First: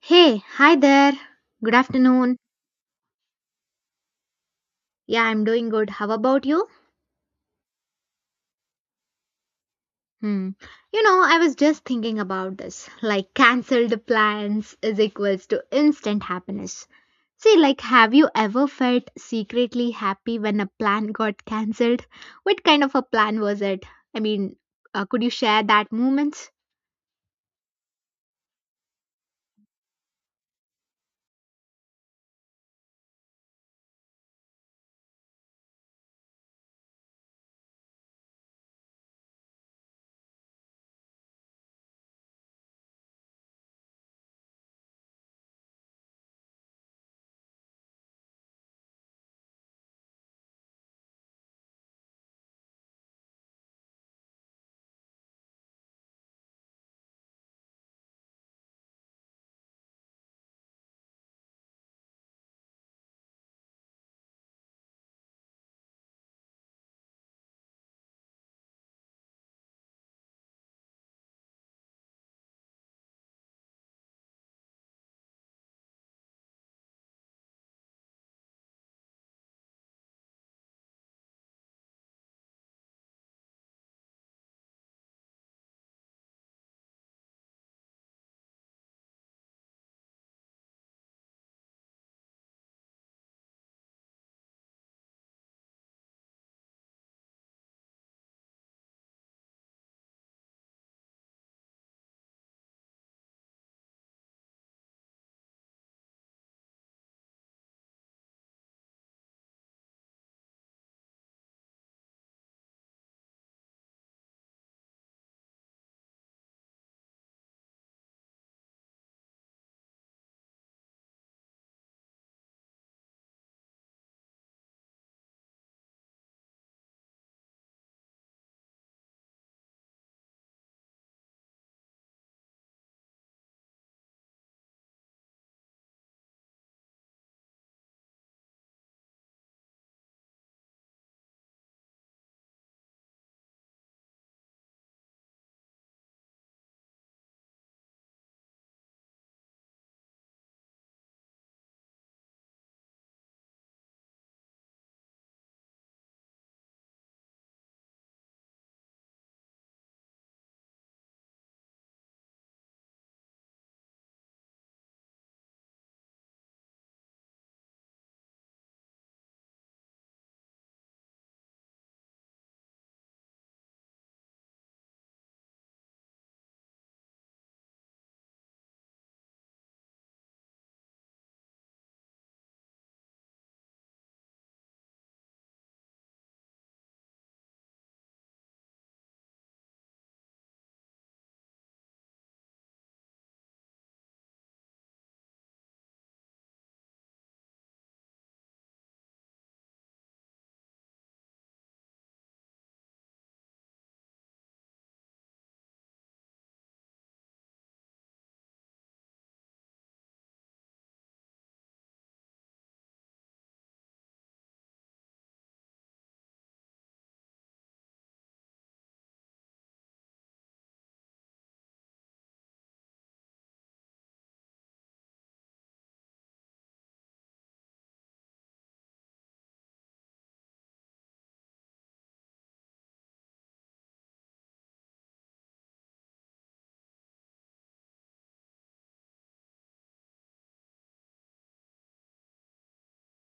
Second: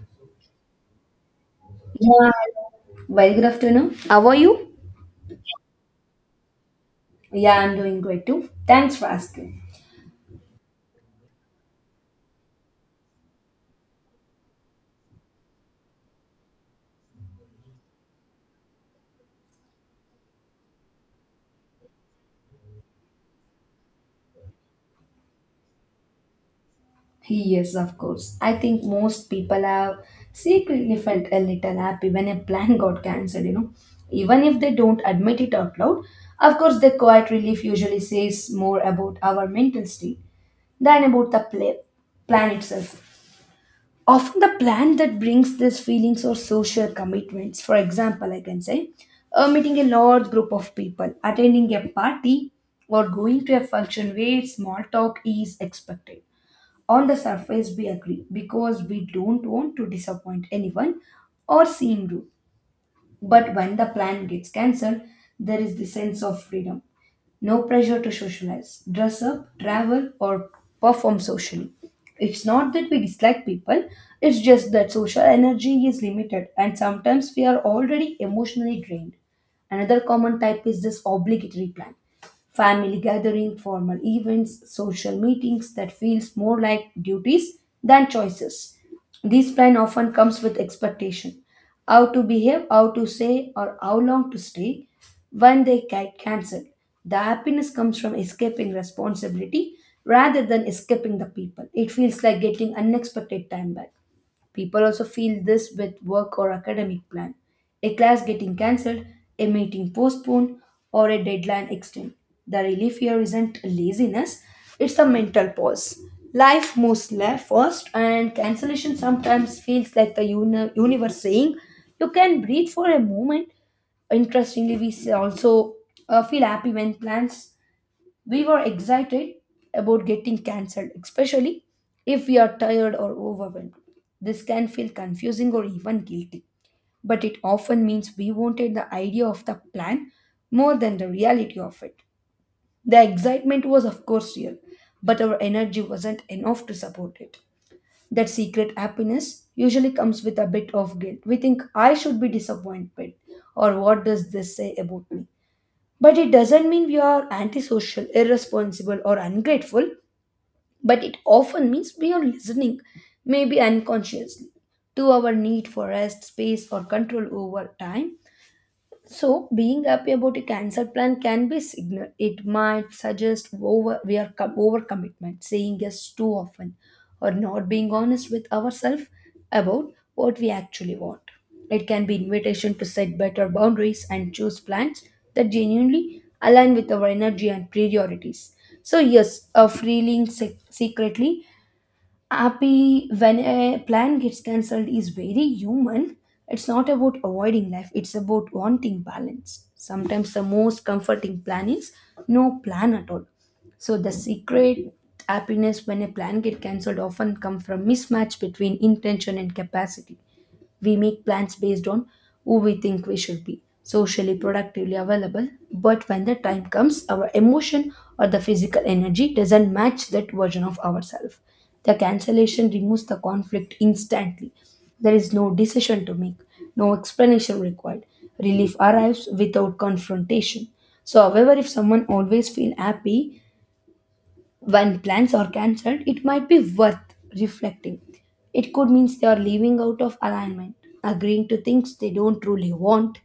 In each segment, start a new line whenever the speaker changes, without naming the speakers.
Hey, hi there. Good
Yeah.
afternoon.
Very good afternoon. How are you?
Yeah, I'm doing good. How about you?
Yeah, I'm doing great too. Thanks for asking.
Hmm. You know, I was just thinking about this. Like, cancelled plans is equals to instant happiness. See, like, have you ever felt secretly happy when a plan got cancelled? What kind of a plan was it? I mean, could you share that moment?
Yes, of course. I think most people have secretly felt a little happy when a plan got cancelled. Even if they don't admit it out loud, of course, the quiet relief usually says more about our mental state than about the plan itself. Often the plan that brings these feelings or social commitments, for example, I can say meeting a large group of people, attending a party, or going to a function where small talk is expected. On the surface, we agree because we don't want to disappoint anyone or seem rude, but when the plan gets cancelled, there is the sense of freedom. No pressure to socialize, dress up, travel, or perform socially. It's not that we dislike people, it's just that social energy is limited and sometimes we are already emotionally drained. Another common type is this obligatory plan: family gathering, formal events, social meetings that feels more like duties than choices. This plan often comes with expectation. How to behave, how to say, or how long to stay, when they get cancelled. The happiness comes from escaping responsibility rather than escaping the people. It feels like getting unexpected time back. People also feel this with work or academic plan. A class getting cancelled, a meeting postponed, or a deadline extended. The relief here isn't laziness, it's a mental pause. Life moves left first, and cancellation sometimes feels like the universe saying, "You can breathe for a moment." Interestingly, also feel happy when plans we were excited about getting cancelled, especially if we are tired or overwhelmed. This can feel confusing or even guilty, but it often means we wanted the idea of the plan more than the reality of it. The excitement was, of course, real, but our energy wasn't enough to support it. That secret happiness usually comes with a bit of guilt. We think, I should be disappointed, or what does this say about me? But it doesn't mean we are antisocial, irresponsible, or ungrateful, but it often means we are listening, maybe unconsciously, to our need for rest, space, or control over time. So, being happy about a cancer plan can be signal. It might suggest overcommitment, saying yes too often, or not being honest with ourselves about what we actually want. It can be invitation to set better boundaries and choose plans that genuinely align with our energy and priorities. So, yes, a feeling secretly happy when a plan gets cancelled is very human. It's not about avoiding life, it's about wanting balance. Sometimes the most comforting plan is no plan at all. So the secret happiness when a plan gets cancelled often come from mismatch between intention and capacity. We make plans based on who we think we should be socially, productively available. But when the time comes, our emotion or the physical energy doesn't match that version of ourselves. The cancellation removes the conflict instantly. There is no decision to make, no explanation required. Relief arrives without confrontation. So, however, if someone always feels happy, when plans are cancelled, it might be worth reflecting. It could mean they are living out of alignment, agreeing to things they don't truly want,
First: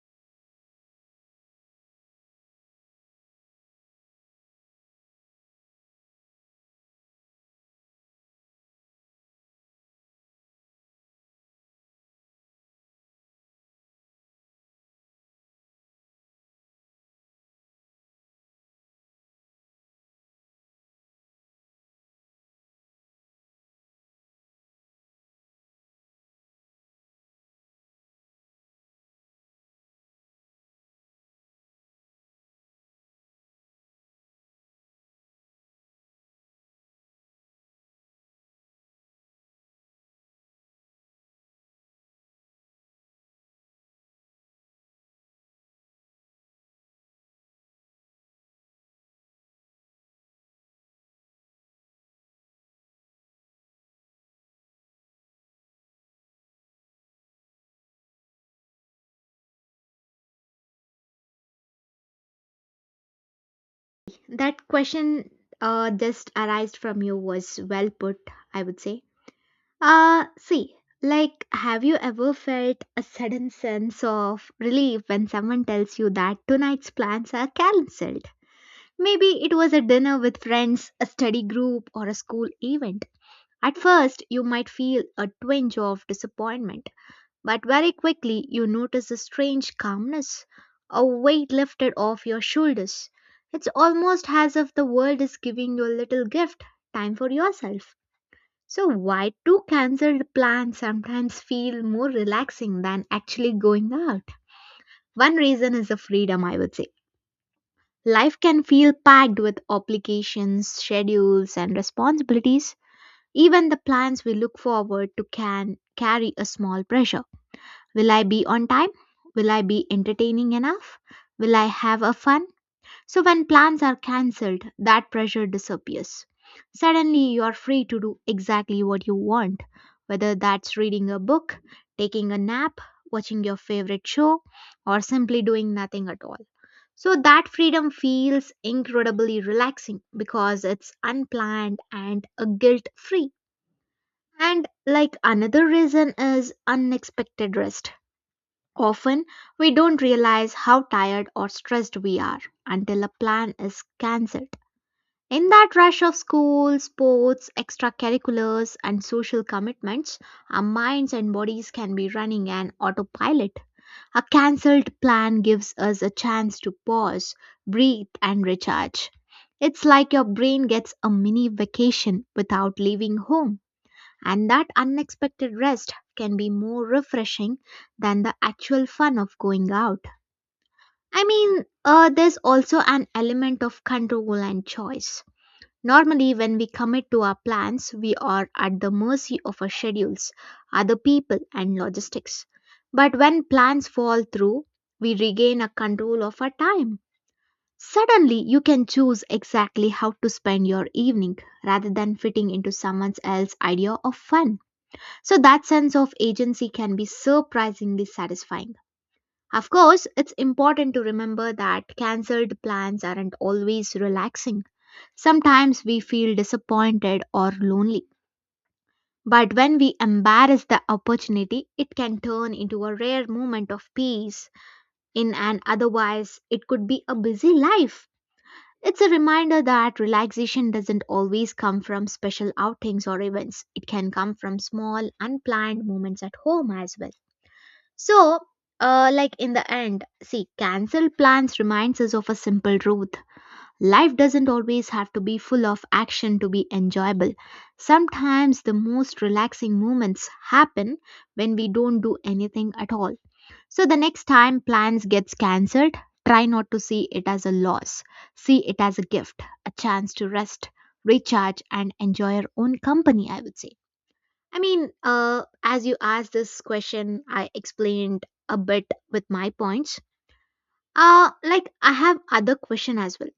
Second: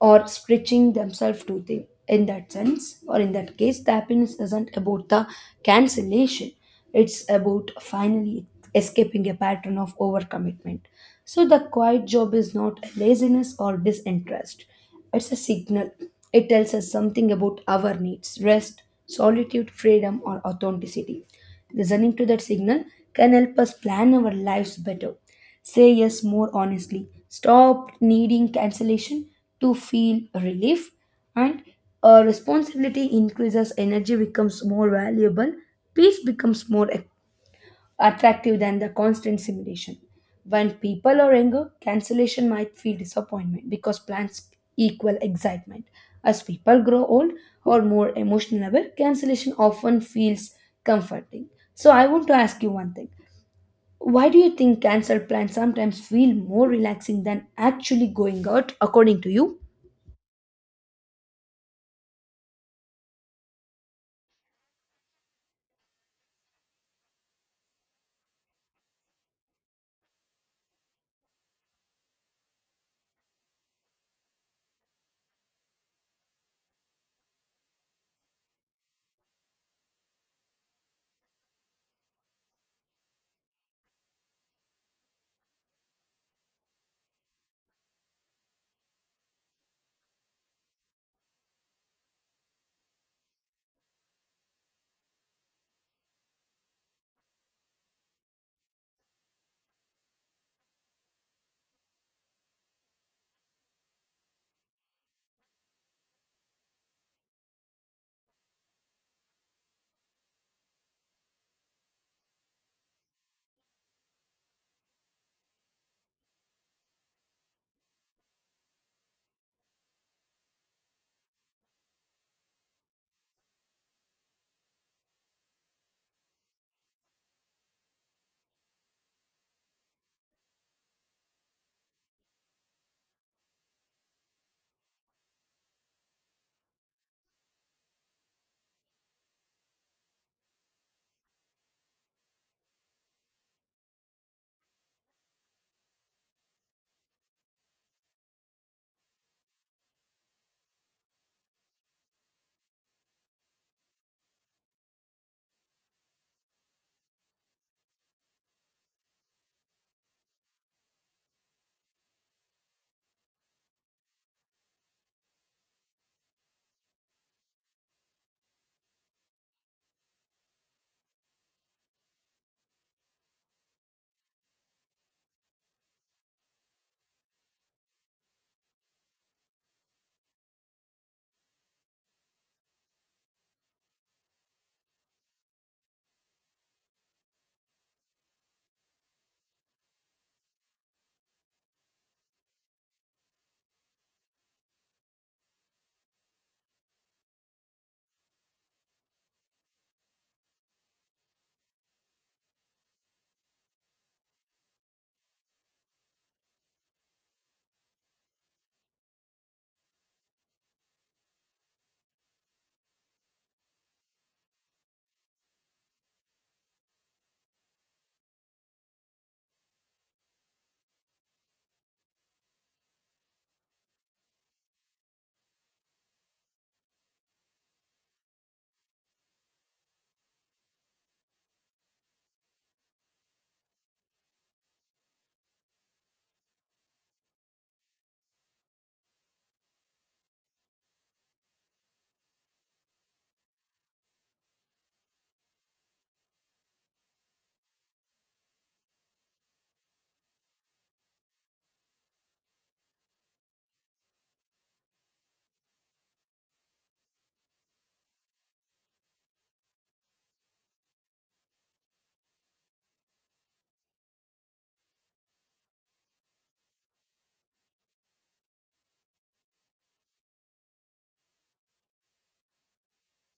or stretching themselves too thin. In that sense, or in that case, the happiness isn't about the cancellation, it's about finally escaping a pattern of overcommitment. So, the quiet job is not laziness or disinterest, it's a signal. It tells us something about our needs: rest, solitude, freedom, or authenticity. Listening to that signal can help us plan our lives better. Say yes more honestly. Stop needing cancellation to feel relief. And responsibility increases, energy becomes more valuable, peace becomes more attractive than the constant simulation. When people are younger, cancellation might feel disappointment because plans equal excitement. As people grow old or more emotional aware, cancellation often feels comforting. So I want to ask you one thing. Why do you think cancelled plans sometimes feel more relaxing than actually going out, according to you?
That question just arised from you was well put, I would say. See, like, have you ever felt a sudden sense of relief when someone tells you that tonight's plans are cancelled? Maybe it was a dinner with friends, a study group, or a school event. At first, you might feel a twinge of disappointment, but very quickly you notice a strange calmness, a weight lifted off your shoulders. It's almost as if the world is giving you a little gift, time for yourself. So, why do cancelled plans sometimes feel more relaxing than actually going out? One reason is the freedom, I would say. Life can feel packed with obligations, schedules, and responsibilities. Even the plans we look forward to can carry a small pressure. Will I be on time? Will I be entertaining enough? Will I have a fun? So when plans are cancelled, that pressure disappears. Suddenly, you are free to do exactly what you want, whether that's reading a book, taking a nap, watching your favorite show, or simply doing nothing at all. So that freedom feels incredibly relaxing because it's unplanned and a guilt free. And like another reason is unexpected rest. Often we don't realize how tired or stressed we are until a plan is cancelled. In that rush of school, sports, extracurriculars, and social commitments, our minds and bodies can be running an autopilot. A cancelled plan gives us a chance to pause, breathe, and recharge. It's like your brain gets a mini vacation without leaving home, and that unexpected rest can be more refreshing than the actual fun of going out. I mean, there's also an element of control and choice. Normally, when we commit to our plans, we are at the mercy of our schedules, other people, and logistics. But when plans fall through, we regain a control of our time. Suddenly, you can choose exactly how to spend your evening rather than fitting into someone else's idea of fun. So, that sense of agency can be surprisingly satisfying. Of course, it's important to remember that cancelled plans aren't always relaxing. Sometimes we feel disappointed or lonely, but when we embrace the opportunity, it can turn into a rare moment of peace in an otherwise it could be a busy life. It's a reminder that relaxation doesn't always come from special outings or events. It can come from small, unplanned moments at home as well. So, like in the end, see, cancel plans reminds us of a simple truth. Life doesn't always have to be full of action to be enjoyable. Sometimes the most relaxing moments happen when we don't do anything at all. So the next time plans gets cancelled, try not to see it as a loss. See it as a gift, a chance to rest, recharge and enjoy your own company, I would say. I mean, as you asked this question, I explained a bit with my points. Like I have other question as well.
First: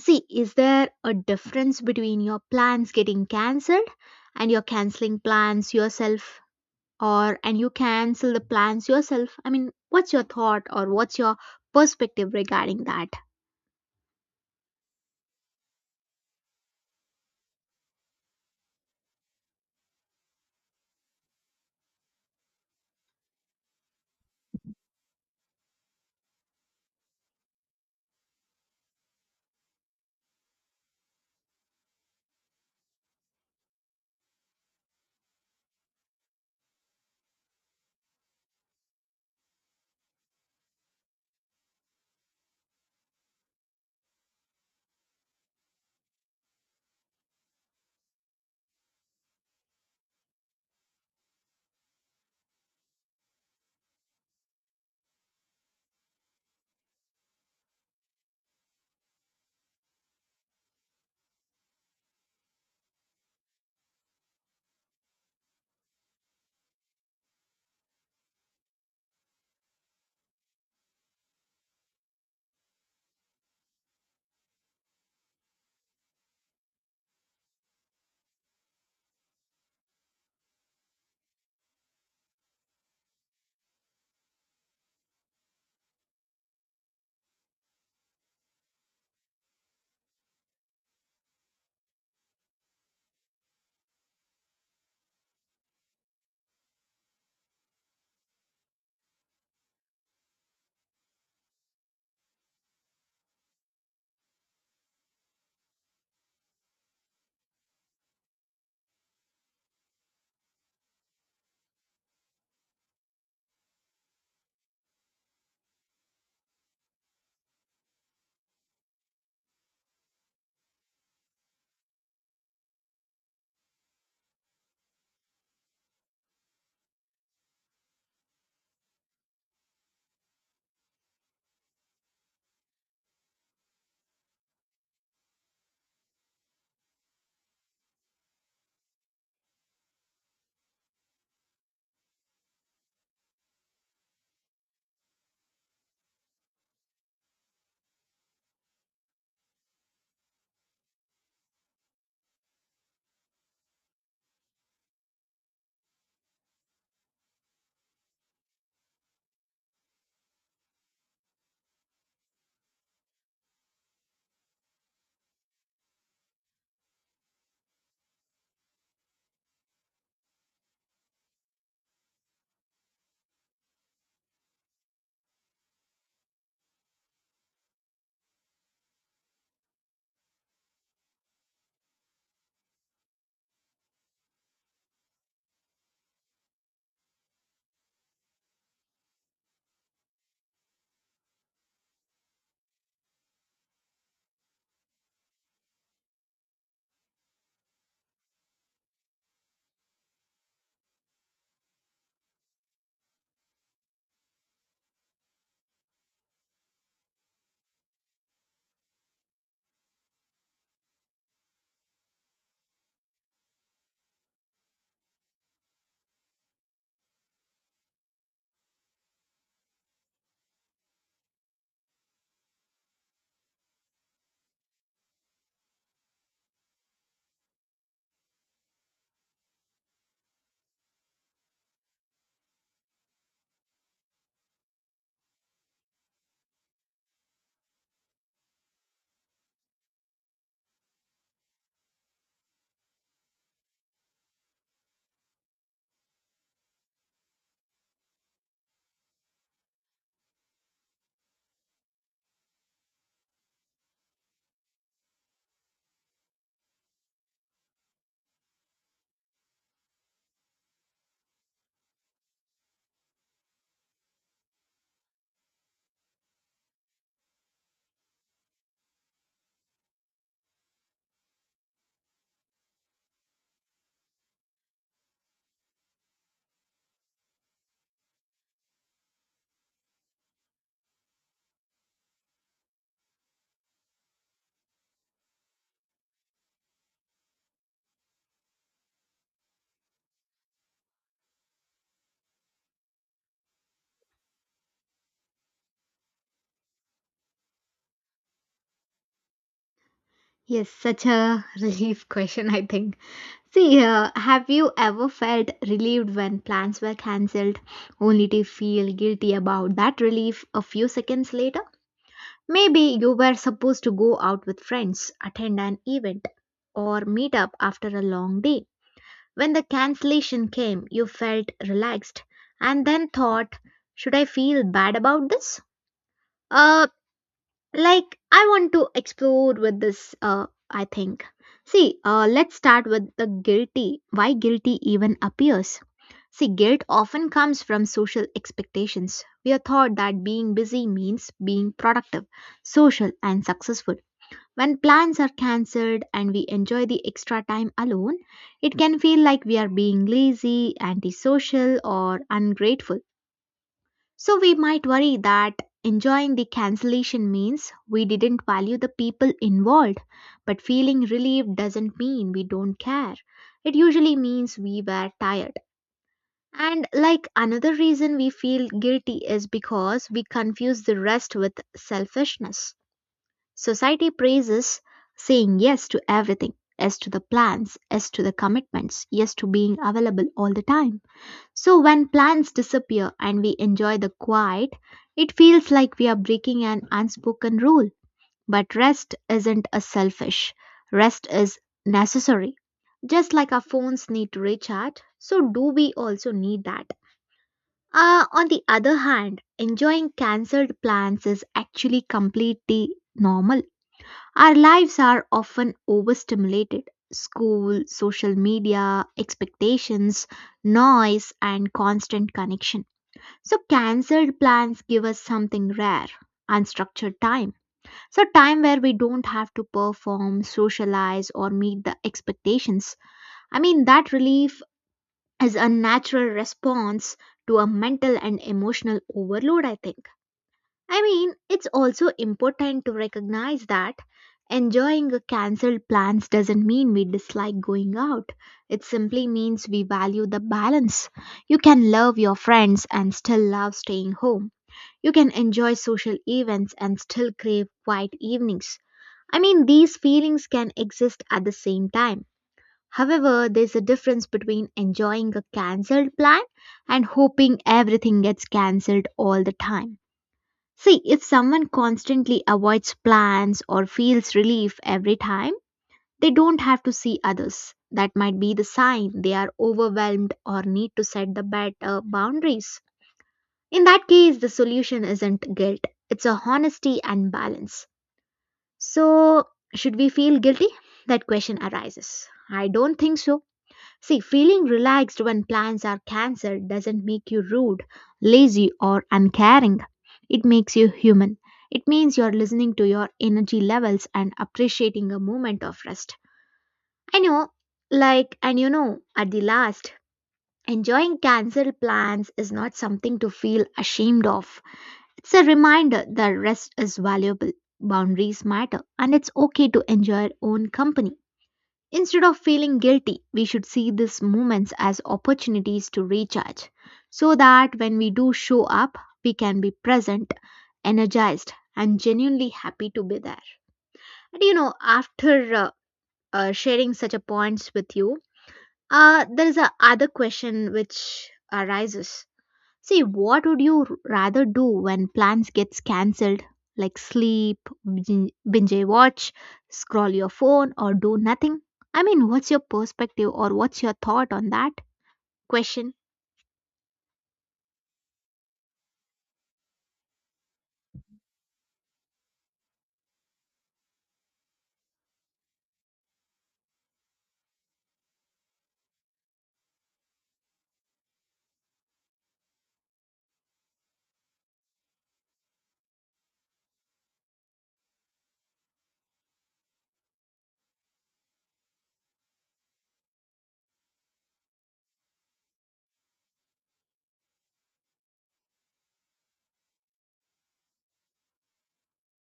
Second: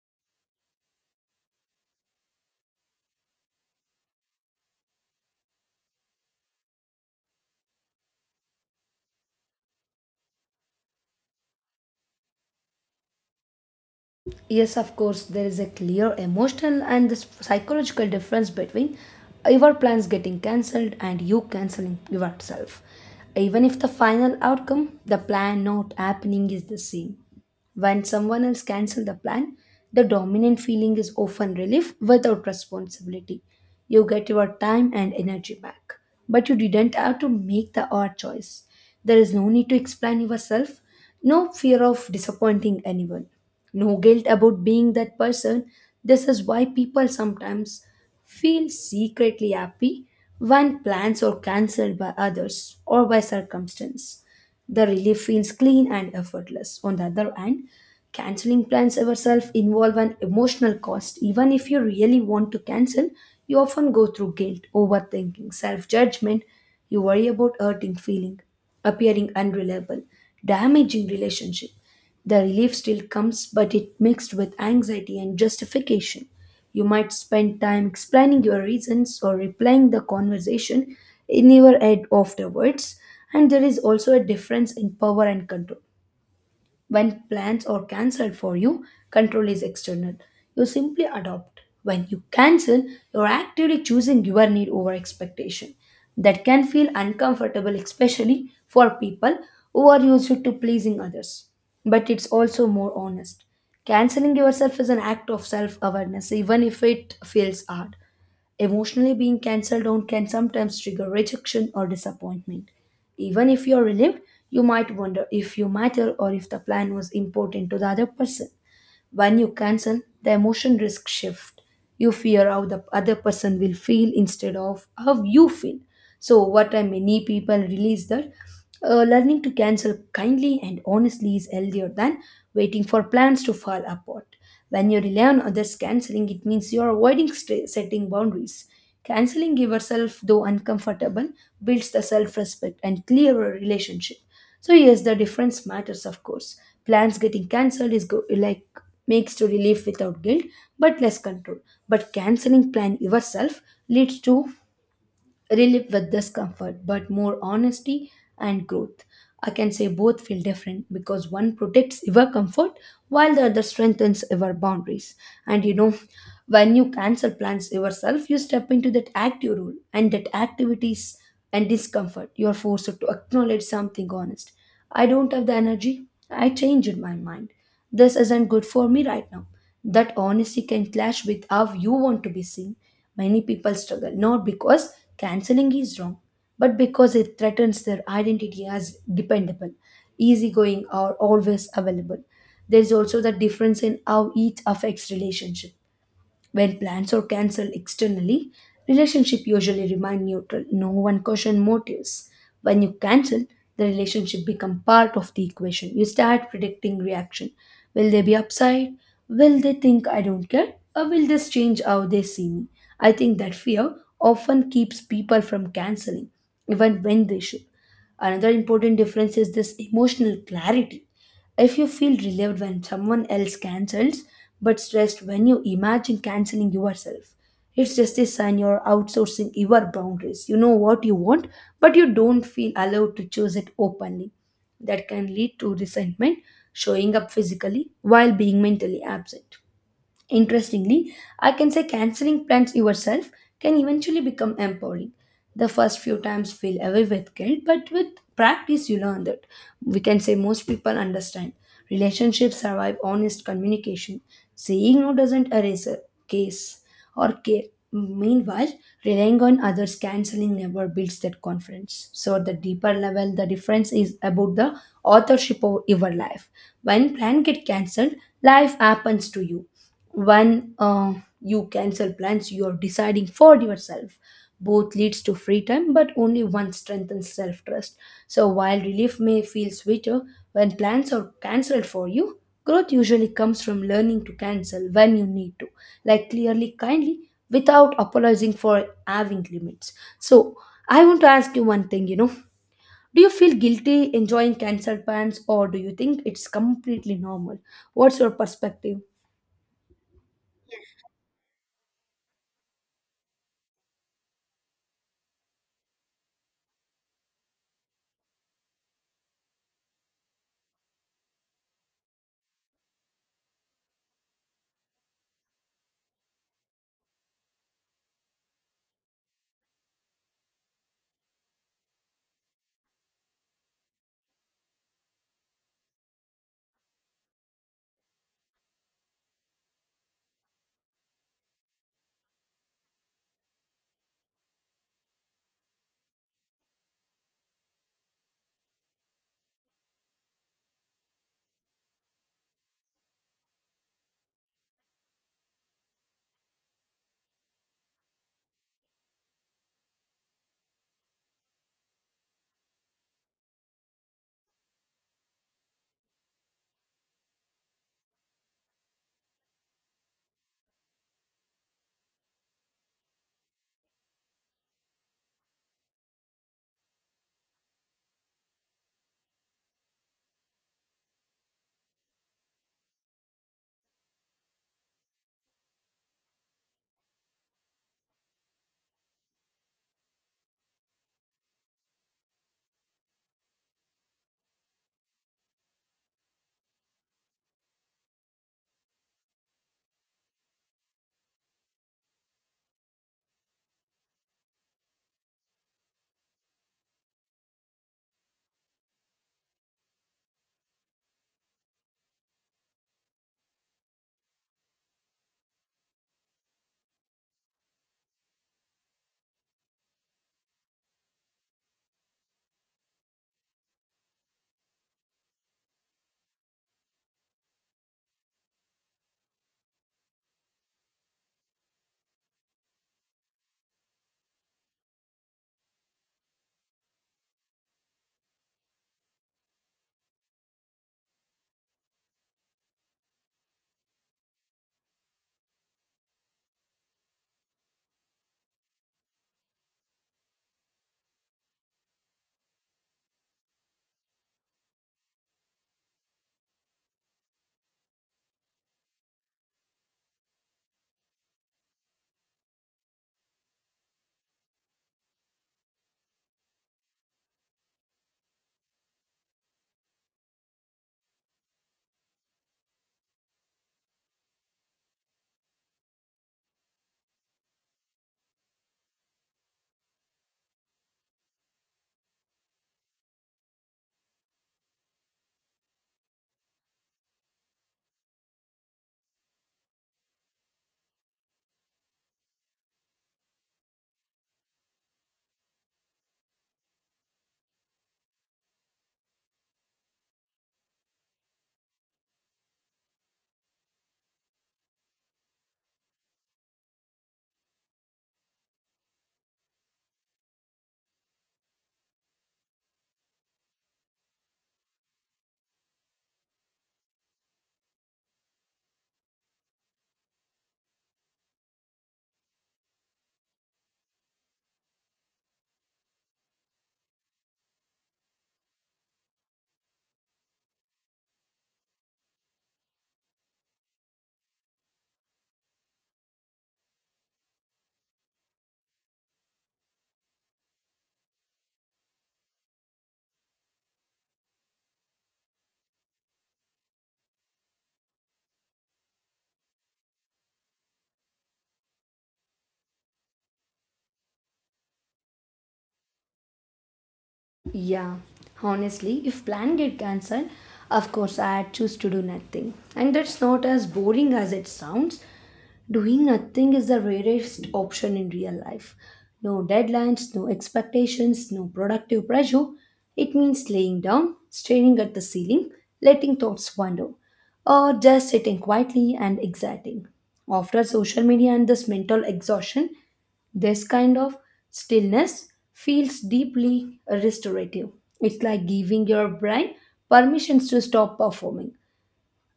See, is there a difference between your plans getting cancelled and you're canceling plans yourself or and you cancel the plans yourself? I mean, what's your thought or what's your perspective regarding that?
Yes, of course, there is a clear emotional and this psychological difference between your plans getting cancelled and you cancelling yourself. Even if the final outcome, the plan not happening, is the same. When someone else cancels the plan, the dominant feeling is often relief without responsibility. You get your time and energy back, but you didn't have to make the hard choice. There is no need to explain yourself, no fear of disappointing anyone, no guilt about being that person. This is why people sometimes feel secretly happy when plans are cancelled by others or by circumstance. The relief feels clean and effortless. On the other hand, canceling plans ourselves involve an emotional cost. Even if you really want to cancel, you often go through guilt, overthinking, self-judgment. You worry about hurting feeling, appearing unreliable, damaging relationship. The relief still comes, but it mixed with anxiety and justification. You might spend time explaining your reasons or replaying the conversation in your head afterwards. And there is also a difference in power and control. When plans are cancelled for you, control is external. You simply adopt. When you cancel, you're actively choosing your need over expectation. That can feel uncomfortable, especially for people who are used to pleasing others. But it's also more honest. Canceling yourself is an act of self awareness, even if it feels hard. Emotionally being cancelled out can sometimes trigger rejection or disappointment. Even if you're relieved, you might wonder if you matter or if the plan was important to the other person. When you cancel, the emotion risk shift. You fear how the other person will feel instead of how you feel. So what time many people realize that learning to cancel kindly and honestly is healthier than waiting for plans to fall apart. When you rely on others canceling, it means you are avoiding setting boundaries. Canceling yourself, though uncomfortable, builds the self respect and clearer relationship. So yes, the difference matters, of course. Plans getting cancelled is like makes to relief without guilt, but less control. But canceling plan yourself leads to relief with discomfort, but more honesty and growth. I can say both feel different because one protects your comfort while the other strengthens your boundaries. And you know, when you cancel plans yourself, you step into that active role and that activities and discomfort. You are forced to acknowledge something honest. I don't have the energy. I changed my mind. This isn't good for me right now. That honesty can clash with how you want to be seen. Many people struggle not because canceling is wrong, but because it threatens their identity as dependable, easygoing, or always available. There is also the difference in how each affects relationship. When plans are cancelled externally, relationship usually remain neutral. No one question motives. When you cancel, the relationship become part of the equation. You start predicting reaction. Will they be upside? Will they think I don't care? Or will this change how they see me? I think that fear often keeps people from canceling, even when they should. Another important difference is this emotional clarity. If you feel relieved when someone else cancels, but stressed when you imagine canceling yourself, it's just a sign you're outsourcing your boundaries. You know what you want, but you don't feel allowed to choose it openly. That can lead to resentment, showing up physically while being mentally absent. Interestingly, I can say canceling plans yourself can eventually become empowering. The first few times feel away with guilt, but with practice, you learn that. We can say most people understand. Relationships survive honest communication. Saying no doesn't erase a case or care. Meanwhile, relying on others canceling never builds that confidence. So, at the deeper level, the difference is about the authorship of your life. When plan get cancelled, life happens to you. When you cancel plans, you are deciding for yourself. Both leads to free time, but only one strengthens self-trust. So while relief may feel sweeter when plans are cancelled for you, growth usually comes from learning to cancel when you need to, like clearly, kindly, without apologizing for having limits. So I want to ask you one thing, you know, do you feel guilty enjoying cancelled plans, or do you think it's completely normal? What's your perspective?
Yes, such a relief question, I think. See, have you ever felt relieved when plans were cancelled only to feel guilty about that relief a few seconds later? Maybe you were supposed to go out with friends, attend an event, or meet up after a long day. When the cancellation came, you felt relaxed and then thought, should I feel bad about this? Uh, like, I want to explore with this, I think. See, let's start with the guilty. Why guilty even appears? See, guilt often comes from social expectations. We are taught that being busy means being productive, social, and successful. When plans are cancelled and we enjoy the extra time alone, it can feel like we are being lazy, antisocial, or ungrateful. So we might worry that enjoying the cancellation means we didn't value the people involved, but feeling relieved doesn't mean we don't care. It usually means we were tired. And like another reason we feel guilty is because we confuse the rest with selfishness. Society praises saying yes to everything, yes to the plans, yes to the commitments, yes to being available all the time. So when plans disappear and we enjoy the quiet, it feels like we are breaking an unspoken rule. But rest isn't a selfish, rest is necessary. Just like our phones need to recharge, so do we also need that. On the other hand, enjoying cancelled plans is actually completely normal. Our lives are often overstimulated school, social media, expectations, noise, and constant connection. So, cancelled plans give us something rare unstructured time. So, time where we don't have to perform, socialize, or meet the expectations. I mean, that relief is a natural response to a mental and emotional overload, I think. I mean, it's also important to recognize that enjoying a cancelled plans doesn't mean we dislike going out. It simply means we value the balance. You can love your friends and still love staying home. You can enjoy social events and still crave quiet evenings. I mean, these feelings can exist at the same time. However, there's a difference between enjoying a cancelled plan and hoping everything gets cancelled all the time. See, if someone constantly avoids plans or feels relief every time, they don't have to see others. That might be the sign they are overwhelmed or need to set the better boundaries. In that case, the solution isn't guilt, it's a honesty and balance. So, should we feel guilty? That question arises. I don't think so. See, feeling relaxed when plans are cancelled doesn't make you rude, lazy, or uncaring. It makes you human. It means you're listening to your energy levels and appreciating a moment of rest. I know, like, and you know, at the last, enjoying cancelled plans is not something to feel ashamed of. It's a reminder that rest is valuable, boundaries matter, and it's okay to enjoy your own company. Instead of feeling guilty, we should see these moments as opportunities to recharge so that when we do show up, we can be present, energized, and genuinely happy to be there. And you know, after sharing such a points with you, there is a other question which arises. See, what would you rather do when plans gets cancelled? Like sleep, binge a watch, scroll your phone, or do nothing? I mean, what's your perspective or what's your thought on that question?
Yeah, honestly, if plan get cancelled, of course I'd choose to do nothing. And that's not as boring as it sounds. Doing nothing is the rarest option in real life. No deadlines, no expectations, no productive pressure. It means laying down, staring at the ceiling, letting thoughts wander, or just sitting quietly and exciting. After social media and this mental exhaustion, this kind of stillness feels deeply restorative. It's like giving your brain permissions to stop performing.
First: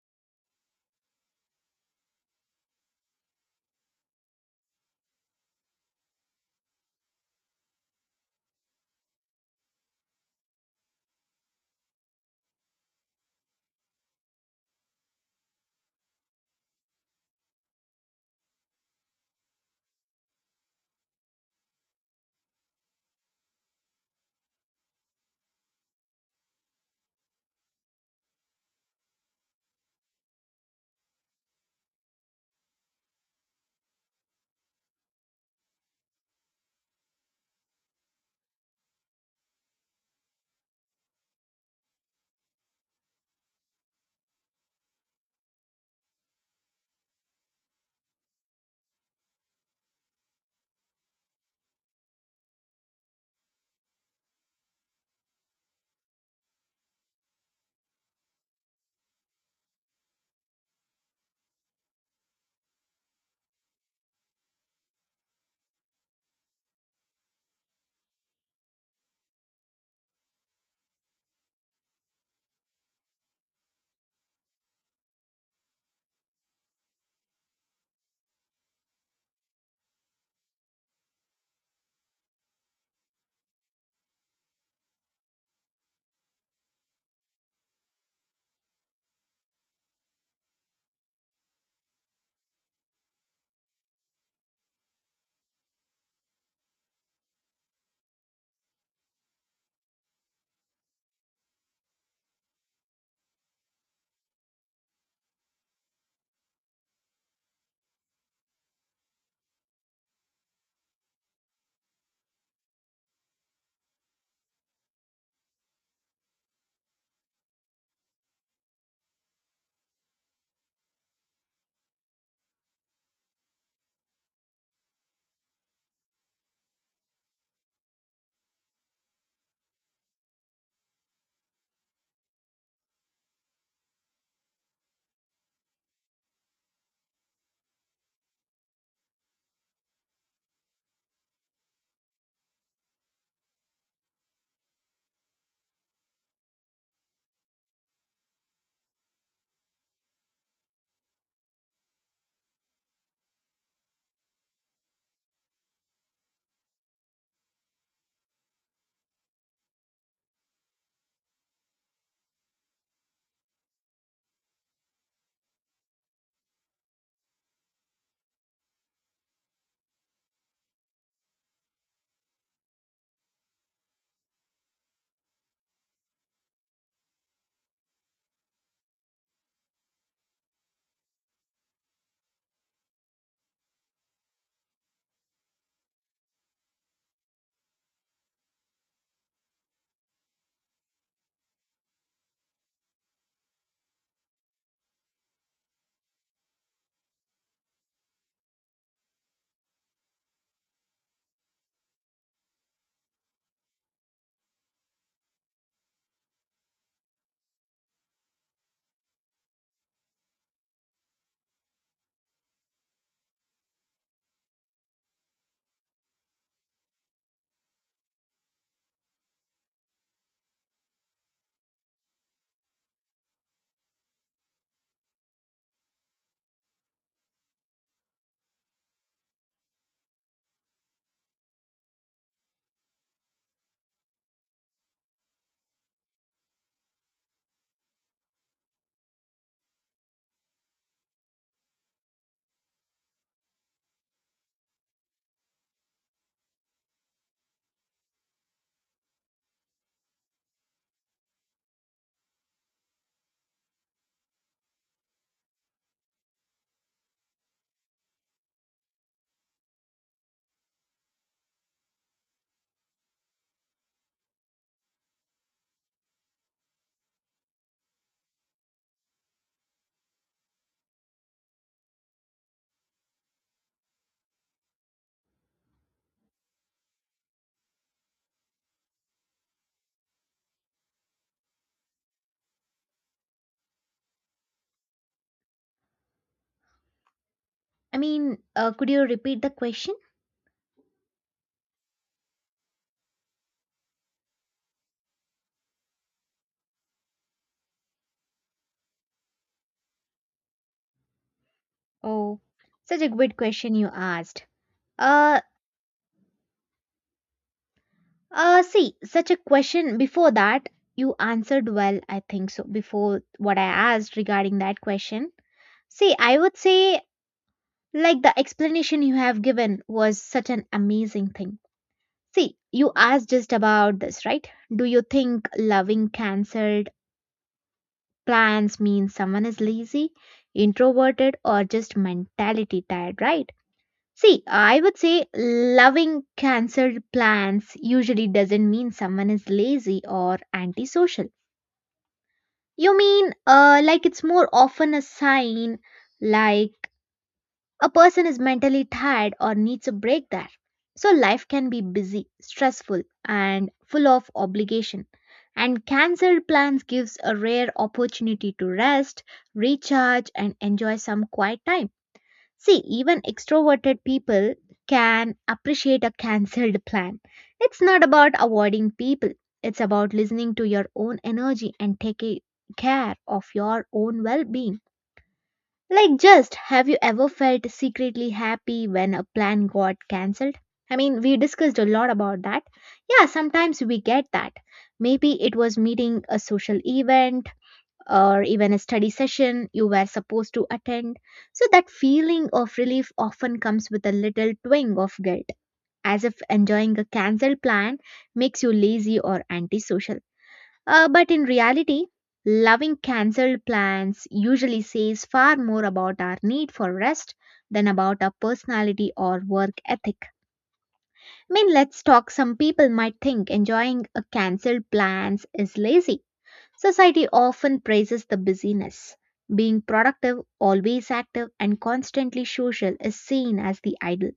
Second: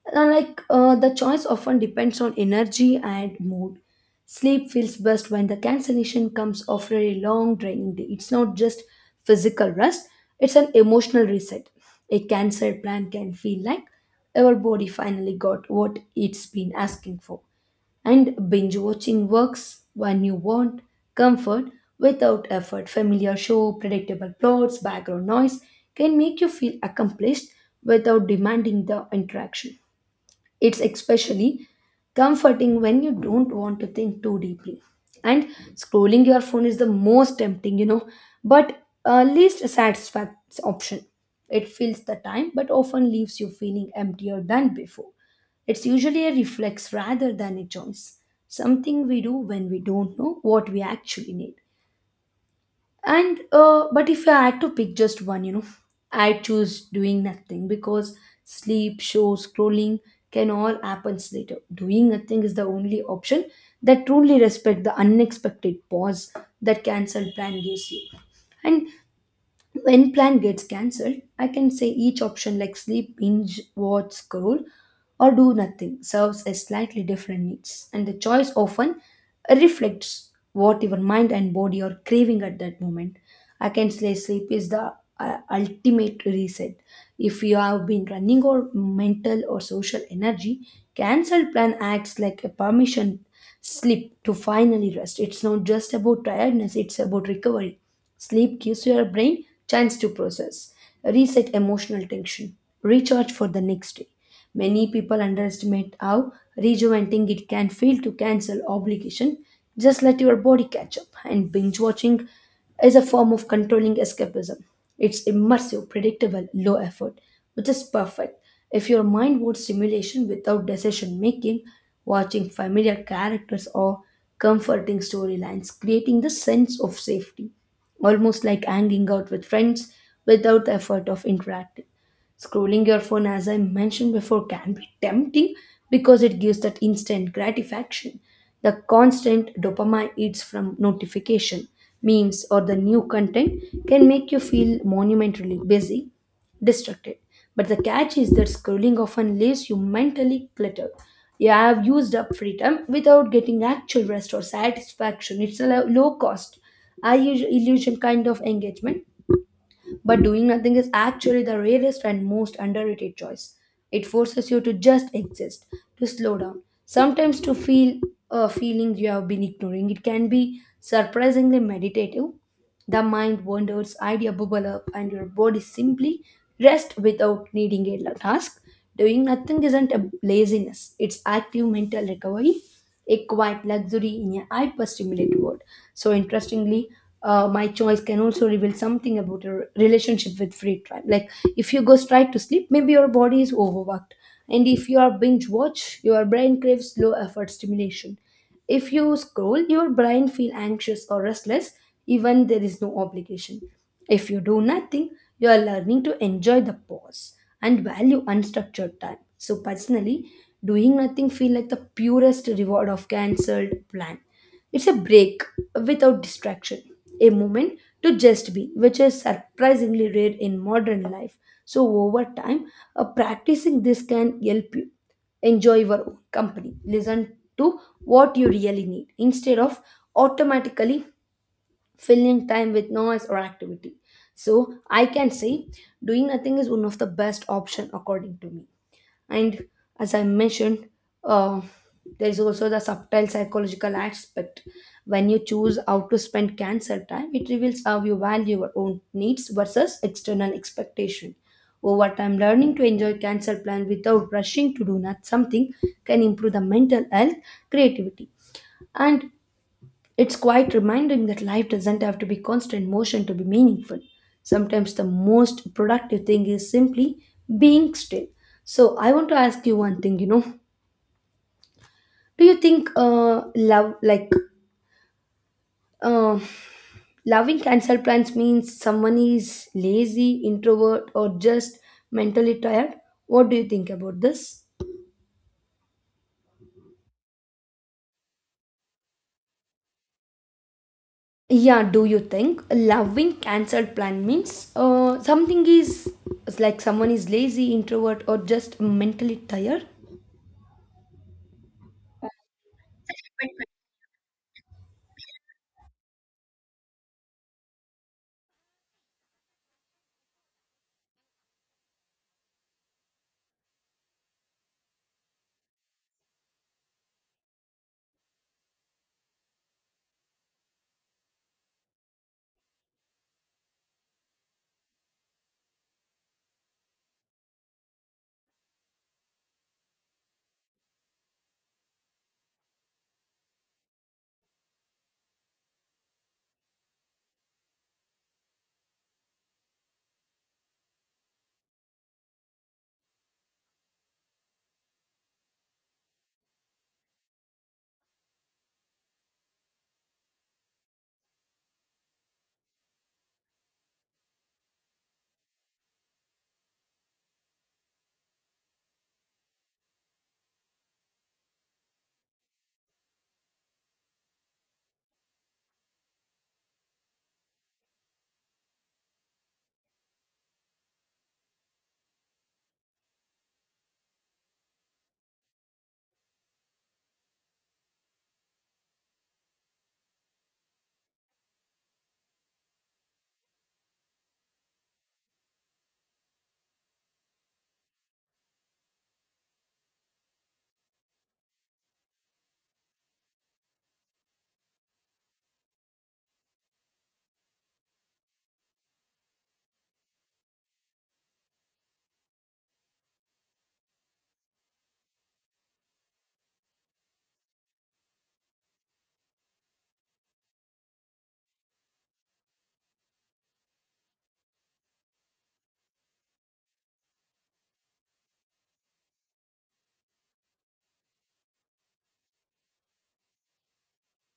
And the choice often depends on energy and mood. Sleep feels best when the cancellation comes after a long draining day. It's not just physical rest, it's an emotional reset. A cancelled plan can feel like our body finally got what it's been asking for. And binge watching works when you want comfort without effort. Familiar show, predictable plots, background noise can make you feel accomplished without demanding the interaction. It's especially comforting when you don't want to think too deeply. And scrolling your phone is the most tempting, but least satisfaction option. It fills the time but often leaves you feeling emptier than before. It's usually a reflex rather than a choice, something we do when we don't know what we actually need. And But if I had to pick just one, I choose doing nothing because sleep, shows, scrolling can all happen later. Doing nothing is the only option that truly respect the unexpected pause that cancelled plan gives you. And when plan gets cancelled, I can say each option like sleep, binge, watch, scroll, or do nothing serves as slightly different needs, and the choice often reflects what your mind and body are craving at that moment. I can say sleep is the ultimate reset. If you have been running or mental or social energy, cancelled plan acts like a permission sleep to finally rest. It's not just about tiredness, it's about recovery. Sleep gives your brain chance to process, reset emotional tension, recharge for the next day. Many people underestimate how rejuvenating it can feel to cancel obligation. Just let your body catch up and binge watching is a form of controlling escapism. It's immersive, predictable, low effort, which is perfect. If your mind wants stimulation without decision making, watching familiar characters or comforting storylines, creating the sense of safety, almost like hanging out with friends without the effort of interacting. Scrolling your phone, as I mentioned before, can be tempting because it gives that instant gratification. The constant dopamine hits from notification, memes, or the new content can make you feel monumentally busy distracted. But the catch is that scrolling often leaves you mentally cluttered. You have used up free time without getting actual rest or satisfaction. It's a low cost, high illusion kind of engagement, but doing nothing is actually the rarest and most underrated choice. It forces you to just exist, to slow down, sometimes to feel a feeling you have been ignoring. It can be surprisingly meditative the mind wanders, idea bubble up, and your body simply rests without needing a task. Doing nothing isn't a laziness, it's active mental recovery, a quiet luxury in a hyper stimulated world. So, interestingly, my choice can also reveal something about your relationship with free time. Like, if you go straight to sleep, maybe your body is overworked. And if you are binge watch, your brain craves low effort stimulation if you scroll, your brain feel anxious or restless even there is no obligation. If you do nothing, you are learning to enjoy the pause and value unstructured time. So personally, doing nothing feel like the purest reward of cancelled plan. It's a break without distraction, a moment to just be, which is surprisingly rare in modern life. So over time, practicing this can help you. Enjoy your own company. Listen to what you really need instead of automatically filling time with noise or activity. So I can say doing nothing is one of the best option according to me and as I mentioned uh, there is also the subtle psychological aspect when you choose how to spend cancer time it reveals how you value your own needs versus external expectation over time learning to enjoy cancer plan without rushing to do not something can improve the mental health creativity and it's quite reminding that life doesn't have to be constant motion to be meaningful. Sometimes the most productive thing is simply being still. So I want to ask you one thing, you know. Do you think love like uh loving cancer plants means someone is lazy, introvert or just mentally tired? What do you think about this?
I mean, could you repeat the question?
Yeah, do you think loving cancelled plan means something is it's like someone is lazy, introvert, or just mentally tired?
Oh, such a good question you asked. Uh, See, such a question before that, you answered well, I think so, before what I asked regarding that question. See, I would say like the explanation you have given was such an amazing thing. See, you asked just about this, right? Do you think loving cancelled plans means someone is lazy, introverted, or just mentality tired, right? See, I would say loving cancelled plans usually doesn't mean someone is lazy or antisocial. You mean, like it's more often a sign like a person is mentally tired or needs a break there. So life can be busy, stressful and full of obligation. And cancelled plans gives a rare opportunity to rest, recharge and enjoy some quiet time. See, even extroverted people can appreciate a cancelled plan. It's not about avoiding people. It's about listening to your own energy and taking care of your own well-being. Like, just have you ever felt secretly happy when a plan got cancelled? I mean, we discussed a lot about that. Yeah, sometimes we get that. Maybe it was meeting a social event or even a study session you were supposed to attend. So, that feeling of relief often comes with a little twinge of guilt, as if enjoying a cancelled plan makes you lazy or antisocial. But in reality, loving cancelled plans usually says far more about our need for rest than about our personality or work ethic. I mean, let's talk. Some people might think enjoying a cancelled plans is lazy. Society often praises the busyness. Being productive, always active, and constantly social is seen as the ideal.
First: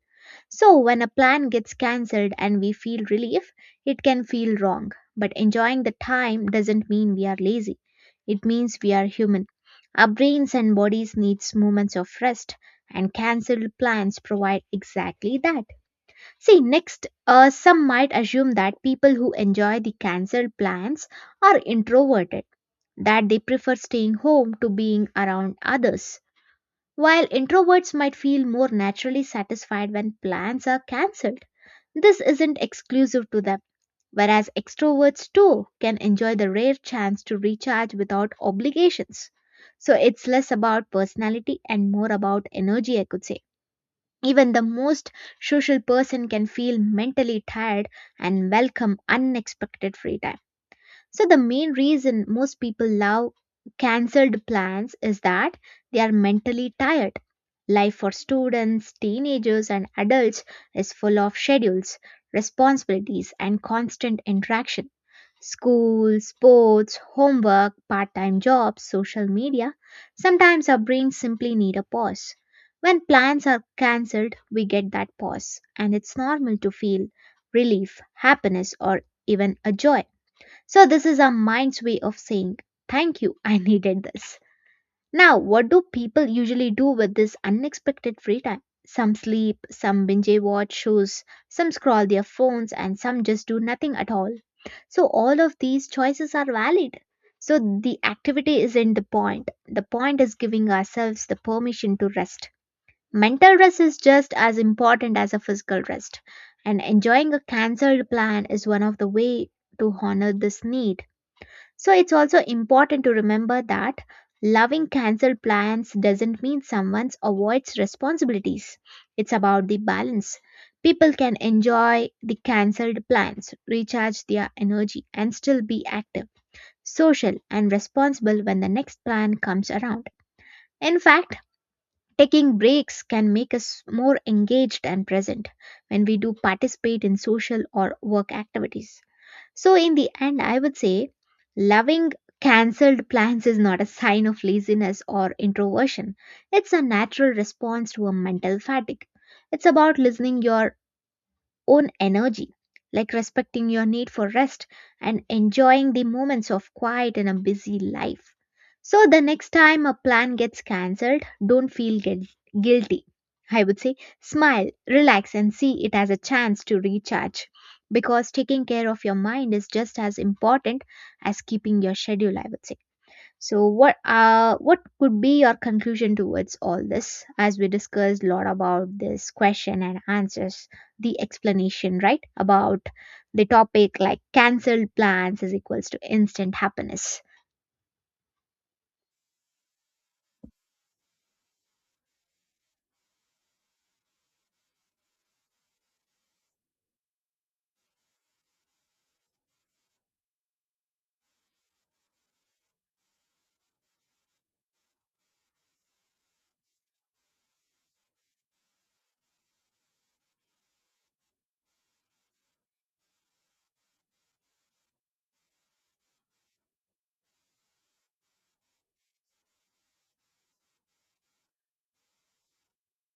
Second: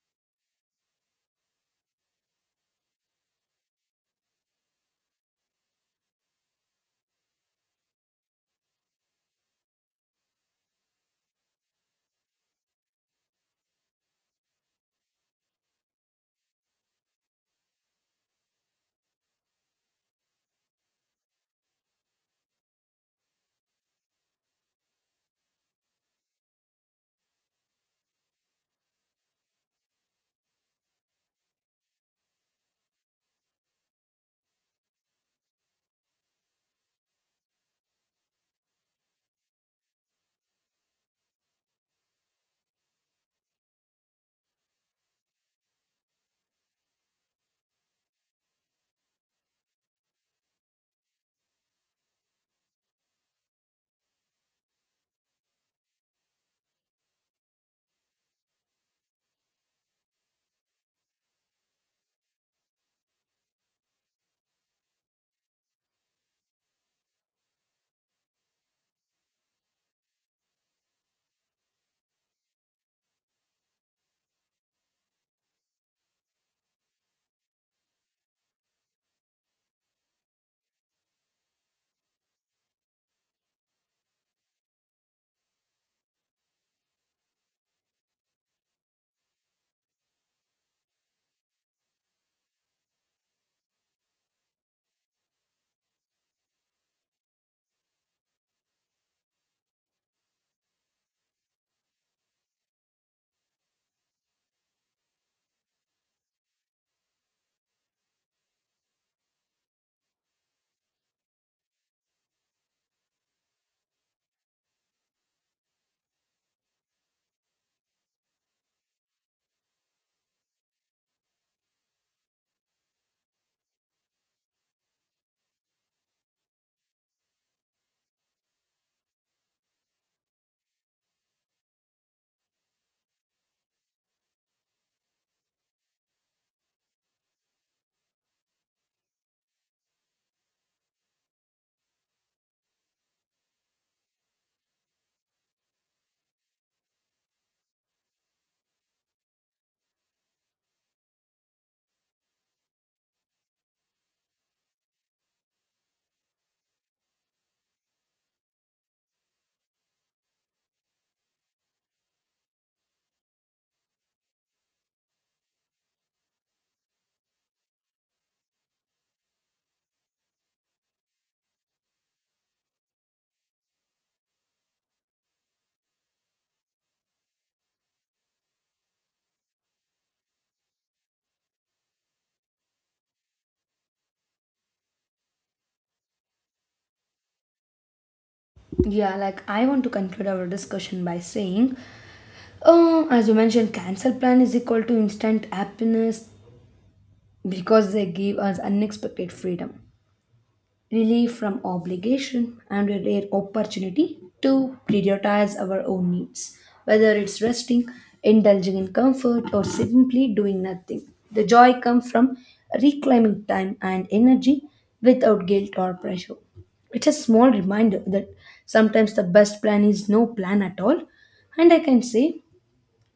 So, when a plan gets cancelled and we feel relief, it can feel wrong. But enjoying the time doesn't mean we are lazy, it means we are human. Our brains and bodies need moments of rest and cancelled plans provide exactly that. See, next, some might assume that people who enjoy the cancelled plans are introverted, that they prefer staying home to being around others. While introverts might feel more naturally satisfied when plans are cancelled, this isn't exclusive to them, whereas extroverts too can enjoy the rare chance to recharge without obligations. So it's less about personality and more about energy, I could say. Even the most social person can feel mentally tired and welcome unexpected free time. So, the main reason most people love cancelled plans is that they are mentally tired. Life for students, teenagers, and adults is full of schedules, responsibilities, and constant interaction. School, sports, homework, part time jobs, social media. Sometimes our brains simply need a pause. When plans are cancelled, we get that pause, and it's normal to feel relief, happiness, or even a joy. So, this is our mind's way of saying, thank you, I needed this. Now, what do people usually do with this unexpected free time? Some sleep, some binge watch shows, some scroll their phones, and some just do nothing at all. So, all of these choices are valid. So, the activity isn't the point. The point is giving ourselves the permission to rest. Mental rest is just as important as a physical rest, and enjoying a cancelled plan is one of the way to honor this need. So it's also important to remember that loving canceled plans doesn't mean someone avoids responsibilities. It's about the balance. People can enjoy the cancelled plans, recharge their energy, and still be active, social, and responsible when the next plan comes around. In fact, taking breaks can make us more engaged and present when we do participate in social or work activities. So, in the end, I would say loving cancelled plans is not a sign of laziness or introversion. It's a natural response to a mental fatigue. It's about listening your own energy, like respecting your need for rest and enjoying the moments of quiet in a busy life. So, the next time a plan gets cancelled, don't guilty. I would say smile, relax, and see it as a chance to recharge because taking care of your mind is just as important as keeping your schedule, I would say. So what could be your conclusion towards all this as we discussed a lot about this question and answers the explanation right about the topic like cancelled plans is equals to instant happiness.
Yeah, like I want to conclude our discussion by saying, as you mentioned, cancel plan is equal to instant happiness because they give us unexpected freedom. Relief from obligation and a rare opportunity to prioritize our own needs, whether it's resting, indulging in comfort, or simply doing nothing. The joy comes from reclaiming time and energy without guilt or pressure. It's a small reminder that sometimes the best plan is no plan at all, and I can say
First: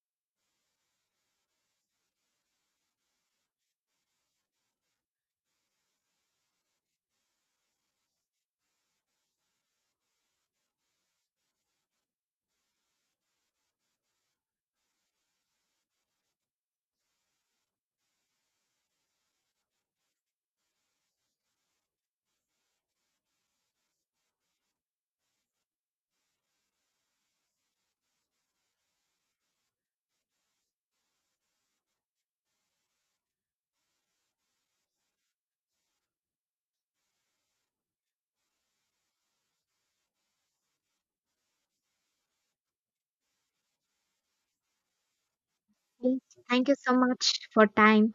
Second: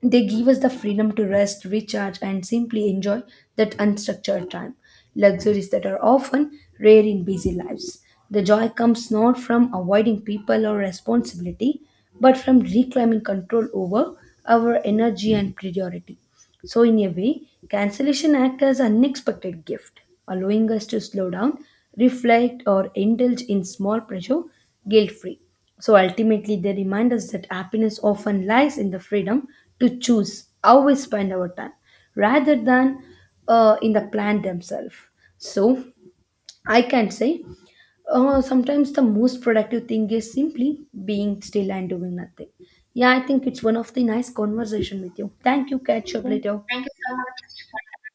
they give us the freedom to rest, recharge, and simply enjoy that unstructured time. Luxuries that are often rare in busy lives. The joy comes not from avoiding people or responsibility, but from reclaiming control over our energy and priority. So, in a way, cancellation acts as unexpected gift, allowing us to slow down, reflect, or indulge in small pleasure guilt-free. So ultimately, they remind us that happiness often lies in the freedom to choose how we spend our time, rather than in the plan themselves. So I can say, sometimes the most productive thing is simply being still and doing nothing. Yeah, I think it's one of the nice conversation with you. Thank you. Catch you
Okay,
up later.
thank you so much for time.